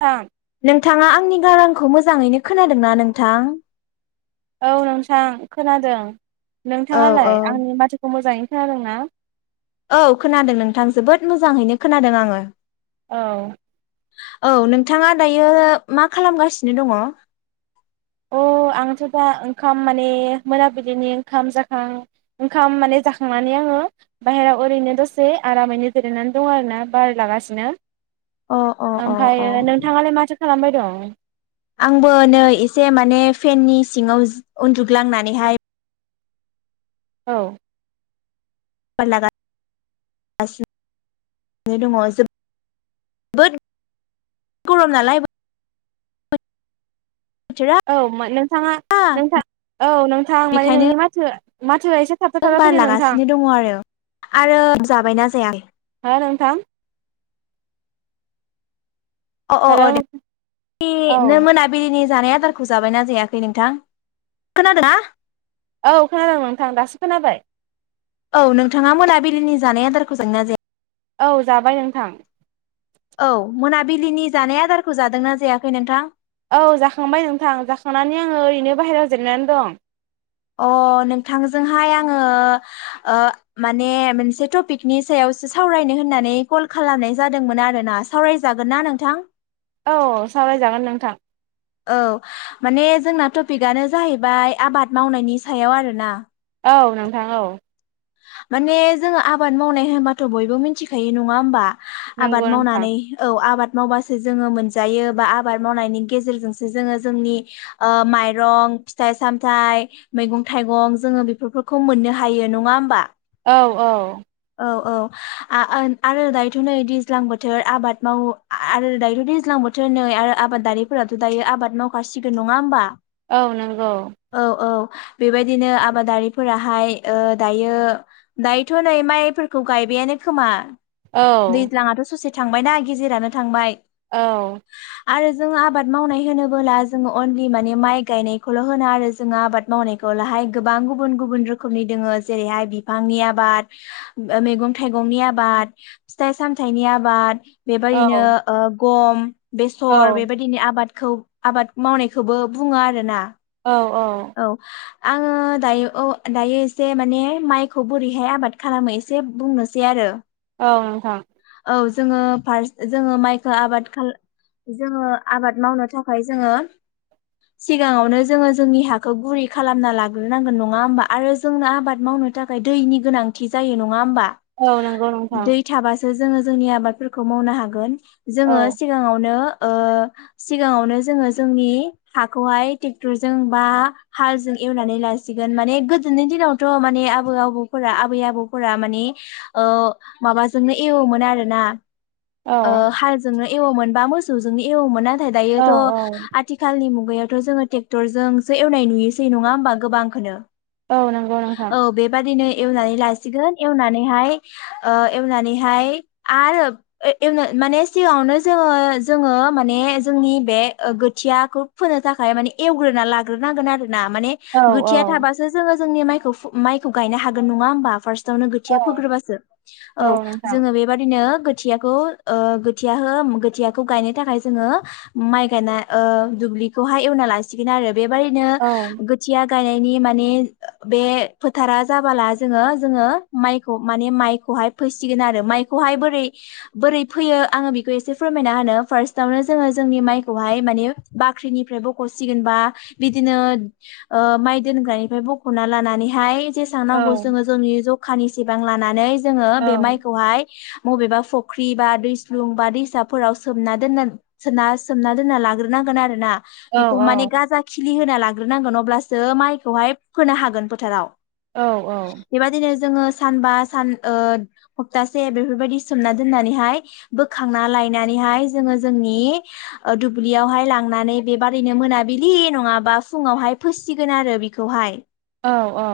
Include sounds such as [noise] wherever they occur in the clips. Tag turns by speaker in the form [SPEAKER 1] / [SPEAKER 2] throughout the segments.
[SPEAKER 1] औ
[SPEAKER 2] नोंथाङा आंनि गारांखौ मोजाङैनो खोनादोंना नोंथां
[SPEAKER 1] औ नोंथां खोनादों
[SPEAKER 2] औ औ
[SPEAKER 1] नोंथाङालाय आंनि माथोखौ मोजाङै खोनादों ना?
[SPEAKER 2] औ खोनादों नोंथां जोबोद मोजाङैनो खोनादों आङो
[SPEAKER 1] औ।
[SPEAKER 2] औ नोंथाङा दायो मा खालामगासिनो दङ।
[SPEAKER 1] अ। आंथ' दा ओंखाम माने मोनाबिलिनि ओंखाम जाखां ओंखाम मान जाखांनानै आं ओ बायह्रायाव ओरैनो दसे आरामैनो जिरायनानै दङ आरोना बार लागासिनो।
[SPEAKER 2] अ अ अ अ
[SPEAKER 1] ओमफायो नोंथाङालाय माथो खालामबाय दं।
[SPEAKER 2] आंबो नै एसे माने फेननि सिङाव उन्दुग्लांनानैहाय
[SPEAKER 1] औ।
[SPEAKER 2] लागा सिनो दङ' [unintelligible] बोद गरम नालाय बोथोरा
[SPEAKER 1] औ मोन नोंथाङा नोंथा औ नोंथां माने
[SPEAKER 2] बेखायनो
[SPEAKER 1] नोंनि माथो माथोआ एसे थाबथा थाबथा
[SPEAKER 2] बार
[SPEAKER 1] फैदों नोंथां
[SPEAKER 2] लागासिनो दङ' आरो। आरो जाबायना जाया
[SPEAKER 1] ओ नोंथां
[SPEAKER 2] अ अ
[SPEAKER 1] हेलौ
[SPEAKER 2] अ दे
[SPEAKER 1] औ
[SPEAKER 2] [unintelligible] मोनाबिलिनि जानाय आदारखौ जाबायना जायाखै नोंथां? खोनादों ना?
[SPEAKER 1] औ खोनादों नोंथां दासो खोनाबाय।
[SPEAKER 2] औ नोंथाङा मोनाबिलिनि जानाय आदारखौ जायो ना जाया।
[SPEAKER 1] औ जाबाय नोंथां।
[SPEAKER 2] औ मोनाबिलिनि जानाय आदारखौ जादोंना जायाखै नोंथां?
[SPEAKER 1] औ जाखांबाय नोंथां जाखांनानै आङो ओरैनो बाहेरायाव जिरायनानै दं।
[SPEAKER 2] अ नोंथांजोंहाय आङो ओ माने मोनसे टपिकनि सायाव सो सावरायनो होननानै कल खालामनाय जादोंमोन आरो ना। सावरायजागोन ना नोंथां?
[SPEAKER 1] औ सावरायजागोन नोंथां।
[SPEAKER 2] औ। माने जोंना टपिकआनो जाहैबाय आबाद मावनायनि सायाव आरो ना।
[SPEAKER 1] औ नोंथां औ।
[SPEAKER 2] माने जोङो आबाद मावनाय होनबाथ' बयबो मिथिखायो नङा होमबा?
[SPEAKER 1] नंगौ
[SPEAKER 2] आबाद
[SPEAKER 1] नोंथां
[SPEAKER 2] मावनानै औ आबाद मावबासो जोङो मोनजायो बा आबाद मावनायनि गेजेरजोंसो जोङो जोंनि ओ माइरं फिथाइ सामथाइ मैगं थाइगं जोङो बेफोरफोखौ मोननो हायो नङा होम
[SPEAKER 1] औ औ।
[SPEAKER 2] औ औ आ ओ आरो दायोथ' नै दैज्लां बोथोर आबाद मावो आ-आरो दायोथ' दैज्लां बोथोर नै आरो आबादारिफोराथ' दायो आबाद मावखासिगोन नङा होमबा?
[SPEAKER 1] औ नंगौ।
[SPEAKER 2] औ औ बेबायदिनो आबादारिफोराहाय ओ दायो ओ दायोथ' नै माइफोरखौ गायबायानो खोमा
[SPEAKER 1] औ
[SPEAKER 2] दैज्लाङाथ' ससे थांबायना गेजेरानो थांबाय।
[SPEAKER 1] औ।
[SPEAKER 2] आरो जोङो आबाद मावनाय होनोबोला जोङो अनलि माने माइ गायनायखौल' होना आरो जोङो आबाद मावनाय लाहाय गोबां गुबुन गुबुन रोखोमनि दोङो। जेरैहाय बिफांनि आबाद, मैगं थाइगंनि आबाद, फिथाइ सामथाइनि आबाद, बेबायदिनो ओ गम
[SPEAKER 1] औ
[SPEAKER 2] बेसर बेबायदिनि आबाद खौ आबाद मावनायखौबो बुङो आरो ना।
[SPEAKER 1] औ औ।
[SPEAKER 2] आङो दायो औ दायो एसे माने माइखौ बोरैहाय आबाद खालामो एसे बुंनोसै आरो
[SPEAKER 1] औ नोंथां।
[SPEAKER 2] औ जोङो फार्स्ट जोङो माइखो आबाद खाल जोङो आबाद मावनो थाखाय जोङो सिगाङावनो जोङो जोंनि हा खौ गुरै खालामना लाग्रोनांगोन नङा होमबा आरो जोंनो आबाद मावनो थाखाय दैनि गोनांथि जायो नङा होमबा?
[SPEAKER 1] औ नंगौ नोंथां
[SPEAKER 2] दै थाबासो जोङो जोंनि आबादफोरखौ मावनो हागोन।
[SPEAKER 1] औ
[SPEAKER 2] जोङो सिगाङावनो ओ सिगाङावनो जोङो जोंनि हाखौहाय टेक्टरजों बा हालजों एवनानै लासिगोन माने गोदोनि दिनावथ' माने आबौ आबौफोरा आबै आबौफोरा मा ने ओ माबाजोंनो एवोमोन आरो ना
[SPEAKER 1] औ
[SPEAKER 2] ओ हालजोंनो एवोमोन बा मोसौजोंनो एवोमोन नाथाय
[SPEAKER 1] औ
[SPEAKER 2] दायोथ' आथिखालनि मुग यावथ' जोङो टेक्टरजोंसो एवनाय नुयोसै नङा होमबा गोबांखोनो
[SPEAKER 1] औ नंगौ नोंथां
[SPEAKER 2] औ बेबादिनो एवनानै लासिगोन एवनानैहाय ओ एवनानैहाय आरो [unintelligible] माने सिगावनो जोङो जोङो माने जोंनि बे गोथियाखौ फोनो थाखाय माने एवग्रोना ला ग्रोनांगोन आरोना माने
[SPEAKER 1] औ
[SPEAKER 2] गोथिया थाबो जोङो जों नि माइखौ गायनो हागोन नङा होमबा फार्स टयावनो गोथिया
[SPEAKER 1] औ
[SPEAKER 2] फोग्रोबासो औ जोङो बेबादिनो गोथियाखौ ओ गोथियाखौ गोथियाखौ गायनो थाखाय जोङो माइ गायना ओ बेखौ एवना लासिगोन आरो बेबायदिनो
[SPEAKER 1] औ
[SPEAKER 2] गोथिया गायनायनि माने बे फोथारा जाबोला जोङो जोङो माइखौ माने माइ खौहाय फोसिगोन आरो माइखौहाय बोरै बोरै फैयो आङो बेखौ एसे फोरमायना होनो फार्सटयावनो जोङो जोंनि माइखौहाय माने बाख्रिनिफ्राय बख'सिगोन बा बिदिनो ओ माइ दोनग्रानिफ्राय बख'ना लानानैहाय जेसेबां
[SPEAKER 1] औ
[SPEAKER 2] नांगौ जोङो जोंनि जखानिसेबां लानानै जोङो
[SPEAKER 1] औ
[SPEAKER 2] बे माइखौहाय बबेबा फुख्रि बा दैस्लुं बा दैसाफोराव सोमना दोनना सोमना दोनना लाग्रोनां गोन आरो ना
[SPEAKER 1] औ
[SPEAKER 2] । बेखौ माने गाजा खिलि होना लाग्रोनांगोन अब्लासो माइखौहाय फोनो हागोन फोथाराव ।
[SPEAKER 1] औ औ
[SPEAKER 2] जोङो सानबा सान ओ हप्तासे बेफोरबायदि सोमना दोन्नानैहाय बोखांना ला नानैहाय जोङो जोंनि ओ दुब्लियाव हाय लांनानै बे बारैनो मोनाबिलि नङाबा फुुंआवहाय फोसिगोन आरो बेखौहाय
[SPEAKER 1] औ औ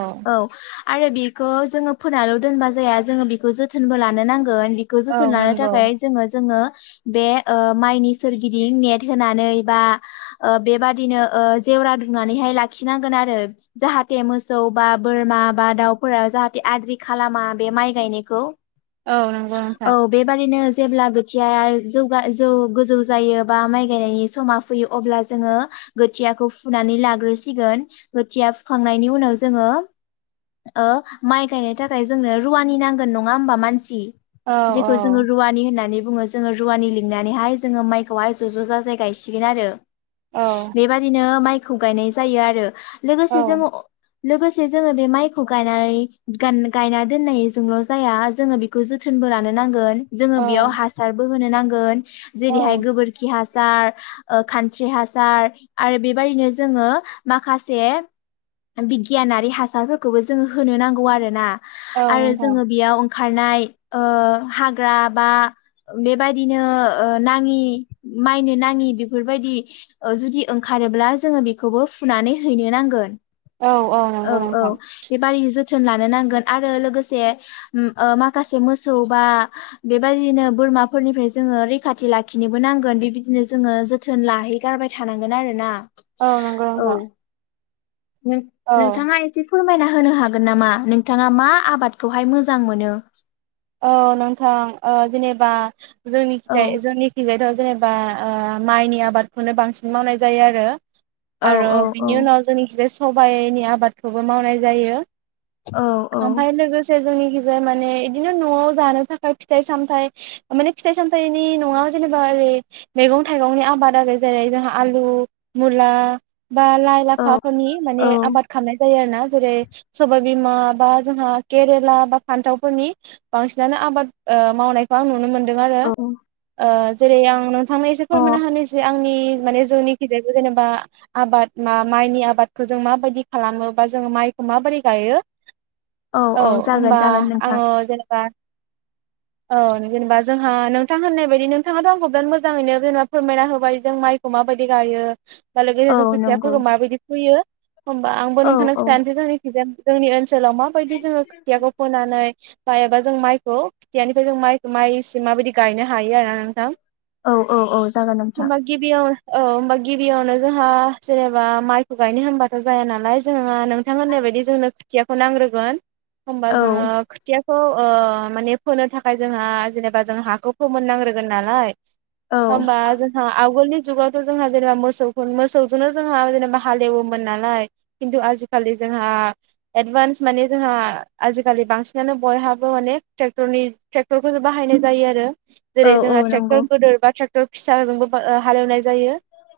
[SPEAKER 2] आरो बेखौ जोङो फोनाल' दोनबा जाया जोङो बेखौ जोथोनबो लानो नांगोन । बेखौ जोथोन
[SPEAKER 1] औ
[SPEAKER 2] लानो
[SPEAKER 1] नंगौ
[SPEAKER 2] थाखाय जोङो जोङो बे ओ माइनि सोरगिदिं नेट होनानै बा बेबादिनो ओ जेवरा दुंनानैहाय लाखिनांगोन आरो जाहाथे मोसौ बा बोरमा बा दाउफोरा जाहाथे आद्रि खालामा बे माइ गायनायखौ ।
[SPEAKER 1] औ नंगौ नोंथां
[SPEAKER 2] जेब्ला गोथिया जौगा जौ गोजौ जायो बा माइ गायनायनि समा फैयो अब्ला जोङो गोथियाखौ फुनानै लाग्रोसिगोन गोथिया फुखांनायनि उनाव जोङो माइ गायनो थाखाय जोंनो रुवानि नांगोन नङा होमबा मानसि
[SPEAKER 1] औ
[SPEAKER 2] जेखौ जोङो
[SPEAKER 1] औ
[SPEAKER 2] रुवानि होननानै बुङो जोङो रुवानि लिंनानैहाय जोङो माइखौहाय ज' ज' जाजाय गायसिगोन आरो ।
[SPEAKER 1] औ
[SPEAKER 2] [unintelligible] माइखौ गायनाय जायो आरो
[SPEAKER 1] औ
[SPEAKER 2] लोगोसे जोङो लोगोसे जोङो बे माइखौ गायनानै गान-गायना दोननायजोंल' जाया जोङो बेखौ जोथोन लानो नांगोन । जोङो
[SPEAKER 1] औ
[SPEAKER 2] बेयाव हासार बो होनो नांगोन
[SPEAKER 1] औ
[SPEAKER 2] जेरैहाय गोबोरखि हा सार खानस्रि हासार आरो बेबायदिनो जोङो माखासे बिगियानारि हासारफोरखौबो जोङो होनो नांगौ आरो ना
[SPEAKER 1] औ
[SPEAKER 2] आरो
[SPEAKER 1] नोंथां
[SPEAKER 2] जोङो बेयाव खारनाय ओ हाग्रा बा बेबायदिनो ओ नाङि माइनो नाङि बेफोरबायदि ओ जुदि ओंखारोब्ला जोङो बेखौबो फुनानै हैनो नांगोन ।
[SPEAKER 1] औ
[SPEAKER 2] औ
[SPEAKER 1] नंगौ
[SPEAKER 2] औ
[SPEAKER 1] नोंथां
[SPEAKER 2] बेबारि जो थोन लानो नांगोन आरो लोगोसे म ओ माखासे मोसौ बा बेबदिनो बो रमाफोरनिफ्राय जोङो रैखाथि लाखिनोबो नांगोन बेबिदिनो जोङो जोथोन लाहैगारबाय थानां गोन आरो ना
[SPEAKER 1] औ नंगौ नोंथां औ
[SPEAKER 2] नों-नोंथाङा एसेसो फोरमायना होनो हागोन नामा नोंथाङा मा आबादखौहाय मोजां मोनो?
[SPEAKER 1] औ नोंथां ओ जेनेबा जोंनि
[SPEAKER 2] औ
[SPEAKER 1] खिजाय जोंनि खिजायथ' जेनेबा ओ माइनि आबादखौनो बांसिन मावनाय जायो आरो ।
[SPEAKER 2] औ
[SPEAKER 1] आरो
[SPEAKER 2] औ औ
[SPEAKER 1] बिनि उनाव जोंनि खिजाय सबायनि आबादखौबो मावनाय जायो
[SPEAKER 2] औ औ
[SPEAKER 1] । ओमफ्राय लोगोसे जोंनि खिजा माने इदि बिदिनो न'आव जानो थाखाय फिथाइ सामथाय माने फिथाइ सामथायनि नङा जेनेबा ओरै मैंगं मैगं थाइगंनि आबाद आरो जेरै जोंहा आलु मुला बा लाइ
[SPEAKER 2] औ
[SPEAKER 1] लाफाफोरनि माने आबाद खामनाय जायो आरो ना जेरै सबायबिमा बा जोंहा केरेला बा फान्थावफोरनि बांसिनानो आबाद ओ मावनायखौ आं नुनो मोनदों आरो ओ जेरै आं नोंथां थांनो एसे
[SPEAKER 2] औ अ
[SPEAKER 1] फोरमना होनोसे आंङो जोंनि माने जोंनिखिजायबो जेनेबा आबाद मा-माइनि आबादखौ जों माबायदि खालामो बा जों जोङो माइखौ माबोरै गायो औ
[SPEAKER 2] जागोन
[SPEAKER 1] ओमबा
[SPEAKER 2] जागोन नोंथां
[SPEAKER 1] आङो बा औ जेनेबा जोंहा नोंथां होननाय बायदि नोंथाङाथ' आंखौ बिराद मोजाङैनो जेनेबा फोरमायना होबाय जों मा माइखौ माबायदि गायो लोगोसे
[SPEAKER 2] औ
[SPEAKER 1] जों
[SPEAKER 2] नंगौ
[SPEAKER 1] खोथियाफोरखौ माबायदि फैयो होमबा आंबो
[SPEAKER 2] औ
[SPEAKER 1] नोंथांनो
[SPEAKER 2] औ
[SPEAKER 1] खिथानोसै जोंखिजाय जोंनि ओनसोल ओनसोलाव माबायदि जोङो खोथियाखौ फोनानै जायोबा जों माइखौ खोथियानिफ्राय जों माइखौ माइसि माबायदि गायनो हायो आरोना नोंथां
[SPEAKER 2] औ -औ -औ जागोन नोंथां
[SPEAKER 1] होमबा गिबियाव औ ओमबा गिबियावनो जोंहा जेनेबा माइखौ गायनो होमबाथ' जाया नालाय जोंङो नोंथां होननाय बायदि जोंनो खोथियाखौ नांग्रोगोन होमबा
[SPEAKER 2] औ
[SPEAKER 1] जोङो खौ ओ माने फोनो थाखाय जोंहा जेनेबा जों हाखौ फोमोननांग्रोगोन नालाय
[SPEAKER 2] औ
[SPEAKER 1] होमबा जोंहा आवगोलनि जुगाथ' जोंहा जेनेबा मोसौफोर मोसौ जोंनो जोंहा जेनेबा हालेवोमोन नालाय खिन्थु आजिखालि जों जोंहा एदभानस माने जोंहा आजिखालि बांसिन बिदिनो बयहाबो माने ट्रेक्टरनि टेक्टरखौसो बाहायनाय जायो आरो।
[SPEAKER 2] औ
[SPEAKER 1] जेरै
[SPEAKER 2] औ
[SPEAKER 1] जोंहा ट्रेक्टर
[SPEAKER 2] नंगौ
[SPEAKER 1] गोदोर बा ट्रेक्टर फिसाजोंबो बा ओ हालेवनाय जायो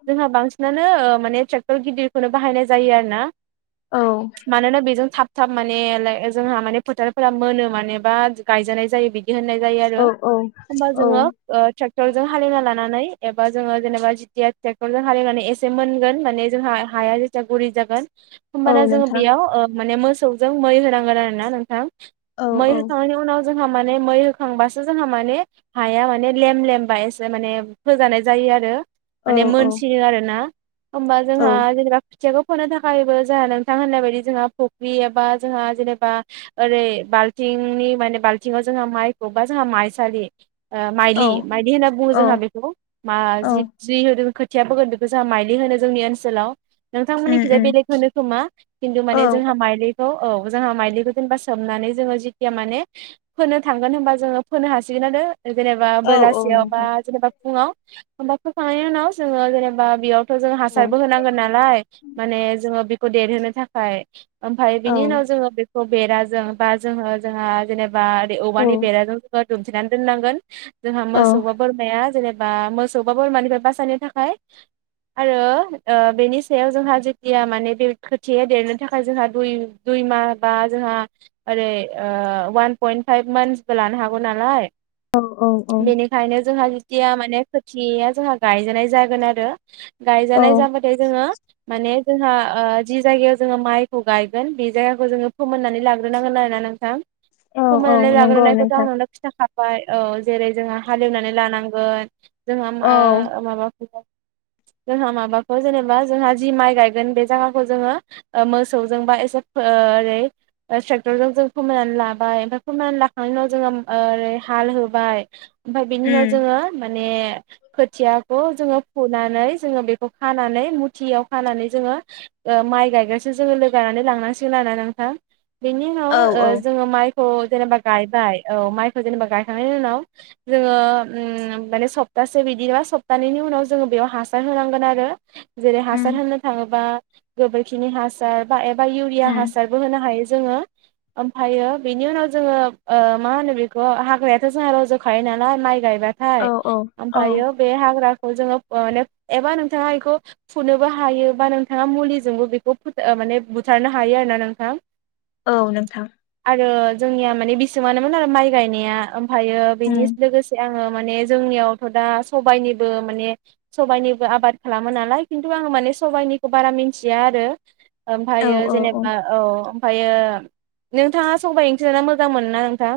[SPEAKER 1] जोंहा बांसिनानो नो माने ट्रेक्टर गिदिरखौनो बाहायनाय जायो आरोना
[SPEAKER 2] औ
[SPEAKER 1] मानोना बेजों थाब थाब माने लाइ जोंहा माने फोथारफोरा मोनो माने बा गायजानाय जायो बिदि गेहेननाय जायो आरो
[SPEAKER 2] औ औ
[SPEAKER 1] होमबा
[SPEAKER 2] औ
[SPEAKER 1] जोङो ओ ट्रेक्ट ट्रेक्टरजों हालेवना लानानै एबा जोङो जेनेबा जिथिया ट्रेक्टरजों हालेवनानै एसे मोनगोन माने जोंहा हा हाया जेथिया गुरै जागोन होमबाना
[SPEAKER 2] औ
[SPEAKER 1] जोङो
[SPEAKER 2] नोंथां
[SPEAKER 1] बेयाव ओ माने मोसौजों मै होनांगोन आरोना नोंथां
[SPEAKER 2] औ
[SPEAKER 1] मै
[SPEAKER 2] औ
[SPEAKER 1] होखांनायनि उनाव जोंहा माने मै होखांबासो जोंहा माने हाया माने लेम- लेमबायो एसे माने फोजानाय जायो आरो
[SPEAKER 2] औ
[SPEAKER 1] माने
[SPEAKER 2] औ
[SPEAKER 1] मोनसिनो आरोना होमबा
[SPEAKER 2] औ
[SPEAKER 1] जोंहा जेनेबा खोथियाखौ फोनो थाखायबो जोंहा नोंथां होननाय बायदि जोंहा फुख्रि एबा जोंहा जेनेबा हा ओरै बाल्थिंनि माने बालथिंआव जोंहा माइखौबा जोंहा माइसालियो ओ माइलि
[SPEAKER 2] औ
[SPEAKER 1] माइलि होनना बुङो
[SPEAKER 2] औ
[SPEAKER 1] जोंहा बेखौ मा
[SPEAKER 2] औ
[SPEAKER 1] जिद जि होदोखो खोथिया फोगोन बेखौ जोंङो माइलि होनो जोंनि ओनसोलाव
[SPEAKER 2] उम
[SPEAKER 1] नोंथांमोननिखिजाय
[SPEAKER 2] उम
[SPEAKER 1] बेलेग होनो खोमा खिन्थु
[SPEAKER 2] औ
[SPEAKER 1] माने जोंहा माइलिखौ औ जोंहा माइलिखौ जेनेबा सोमनानै जोङो जेथिया माने फोनो थांगोन होनबा जोङो फोनो हासिगोन आरो जेनेबा
[SPEAKER 2] औ औ
[SPEAKER 1] बेलासियाव बा
[SPEAKER 2] नोंथां
[SPEAKER 1] जेनेबा फुङाव होमबा फोखांनायनि उनाव जोङो जेनेबा बेयाव थ' जों
[SPEAKER 2] औ
[SPEAKER 1] हासारबो होनांगोन नालाय माने जोङो बेखौ देरहोनो थाखाय ओमफ्राय
[SPEAKER 2] औ
[SPEAKER 1] बिनि उनाव जोङो बेखौ बेराजों बा जोङो जोंहा जेनेबा बा औवानि
[SPEAKER 2] औ
[SPEAKER 1] बेराजों जोङो दुमथिनानै दोननांगोन जोंहा
[SPEAKER 2] औ
[SPEAKER 1] मोसौ बा बोरमाया जेनेबा मोसौ बा बोरमानिफ्राय बासायनो थाखाय आरो बेनि सायाव जोंहा जेथिया माने बे खोथिया देरनो थाखाय जोंहा दुइ दुइमाह बा जोंहा ओरै वान पयन्ट फाइभ मान्थसबो लानो हागौ नालाय
[SPEAKER 2] औ औ औ
[SPEAKER 1] बेनिखायनो जोंहा जेथिया माने खोथिया जोंहा गायजानाय जागोन आरो
[SPEAKER 2] औ
[SPEAKER 1] गायजानाय जाबाथाय जोङो माने जोंहा ओ जि जायगायाव जोङो माइखौ गायगोन बे जायगाखौ जोङो फोमोननानै लाग्रोनांगोन आरोना नोंथां
[SPEAKER 2] औ औ
[SPEAKER 1] फोमोननानै
[SPEAKER 2] नंगौ
[SPEAKER 1] लाग्रोनायखौथ'
[SPEAKER 2] नोंथां
[SPEAKER 1] आंनावनो खिन्थाखा बाय औ जेरै जोंहा हालेवनानै लानांगोन जोंहा
[SPEAKER 2] औ
[SPEAKER 1] माबा द जोंहा माबाखौ जेनेबा जोंहा जि माइ गायगोन बे जायागाखौ जोङो मोसौजों बा एसे [unintelligible] ट्रेक्टरजों जों फोमोननानै लाबाय ओमफ्राय फमायनानै लाखांनायनि उनाव जोङो ओरै हाल होबाय ओमफ्राय बिनि उनाव
[SPEAKER 2] उम
[SPEAKER 1] जोङो बे खोथियाखौ जोङो फुनानै जोङो बेखौ खानानै मुथियाव खानानै जोङो। माइ गायग्रासो जोङो रोगानानै लांनांसिगोन ना नोंथां बेनि
[SPEAKER 2] औ औ
[SPEAKER 1] उनाव जोङो माइ जेनेबा गायबाय औ माइखौ जेनेबा गायखांनायनि उनाव जोङो माने सब- तासे बिदिबा सप्तानैनि उनाव जोङो बेयाव हासार होनांगोन आरो जेरै
[SPEAKER 2] उम
[SPEAKER 1] हासार होनो थाङोबा गोबोरखिनि हासार बा एबा इउरिया
[SPEAKER 2] उम
[SPEAKER 1] हासारबो होनो हायो। जोङो ओमफ्रायो बेनि उनाव जोङो मा होनो बेखौ हाग्रायाथ' जोंहा रज'खायो नालाय माइ गायबाथाय
[SPEAKER 2] औ औ औ
[SPEAKER 1] ओमफ्रायो बे हाग्रा जोङो एबा नोंथाङा बेखौ फुनोबो हायो बा नोंथाङा मुलिजोबो माने बुथारनो हायो आरो ना नोंथाङा
[SPEAKER 2] औ नोंथां
[SPEAKER 1] आरो जोंनिया माने बिसेबानोमोन आरो माइ गायनाया ओमफ्राययो बेनि
[SPEAKER 2] उम
[SPEAKER 1] लोगोसे आङो माने जोंनियावथ' दा सबाइनिबो माने सबाइनिबो आबाद खालामो नालाय खिन्थु आं माने सबायनिखौ बारा मिथिया आरो
[SPEAKER 2] औ
[SPEAKER 1] ओमफ्राययो
[SPEAKER 2] औ औ
[SPEAKER 1] जेनेबा औ ओमफ्रायो नोंथाङा सबायाइ ओंख्रि जाना मोजां मोनो ना नोंथां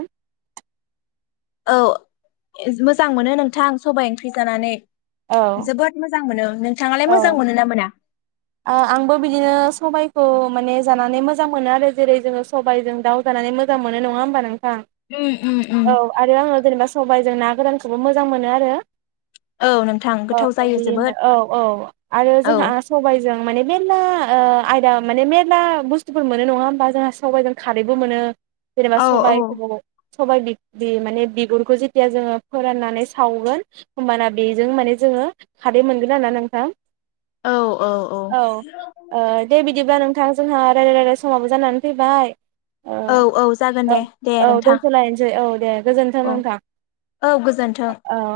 [SPEAKER 2] औ मोजां मोनो नोंथां सबाय ओंख्रि जानानै
[SPEAKER 1] औ
[SPEAKER 2] जोबोद मोजां मोनो नोंथाङालाय
[SPEAKER 1] औ
[SPEAKER 2] मोजां मोनो ना मोना
[SPEAKER 1] आंबो बिदिनो सबायखौ माने जानानै मोजां मोनो आरो जेरै जोङो सबायजों दाउ जानाय मोजां मोनो नङा होमबा नों- थां
[SPEAKER 2] उम उम उम
[SPEAKER 1] औ आरो आङो जेनेबा सबायाइजों ना गोरानखौबो मोजां मोनो आरो
[SPEAKER 2] औ नोंथां
[SPEAKER 1] औ
[SPEAKER 2] गोथाव जायो
[SPEAKER 1] बिदिनो
[SPEAKER 2] जोबोद
[SPEAKER 1] औ औ आरो
[SPEAKER 2] औ
[SPEAKER 1] जोंहा आसाम जों माने मेरला आयदा माने मेरला बुस्थुफोर मोनो नङा होमबा जोंहा साबाइजों खारैबो मोनो जेनेबा
[SPEAKER 2] औ औ
[SPEAKER 1] सबाय फोजोबाव सबाइ बि बियो माने बिगुरखौ जेथिया जोङो फोराननानै सावगोन होमबाना बेजों माने जों ङो खादै मोनगोन ना नोंथां
[SPEAKER 2] औ औ
[SPEAKER 1] औ दे बिदिबा नोंथां जोंहा रायलाय रायलाय समावबो जानानै फैबाय औ
[SPEAKER 2] जागोन
[SPEAKER 1] औ
[SPEAKER 2] दे दे
[SPEAKER 1] औ
[SPEAKER 2] नोंथां
[SPEAKER 1] दोनथ'लायनोसै औ दे गोजोनथों
[SPEAKER 2] औ
[SPEAKER 1] नोंथां
[SPEAKER 2] औ गोजोन्थों
[SPEAKER 1] औ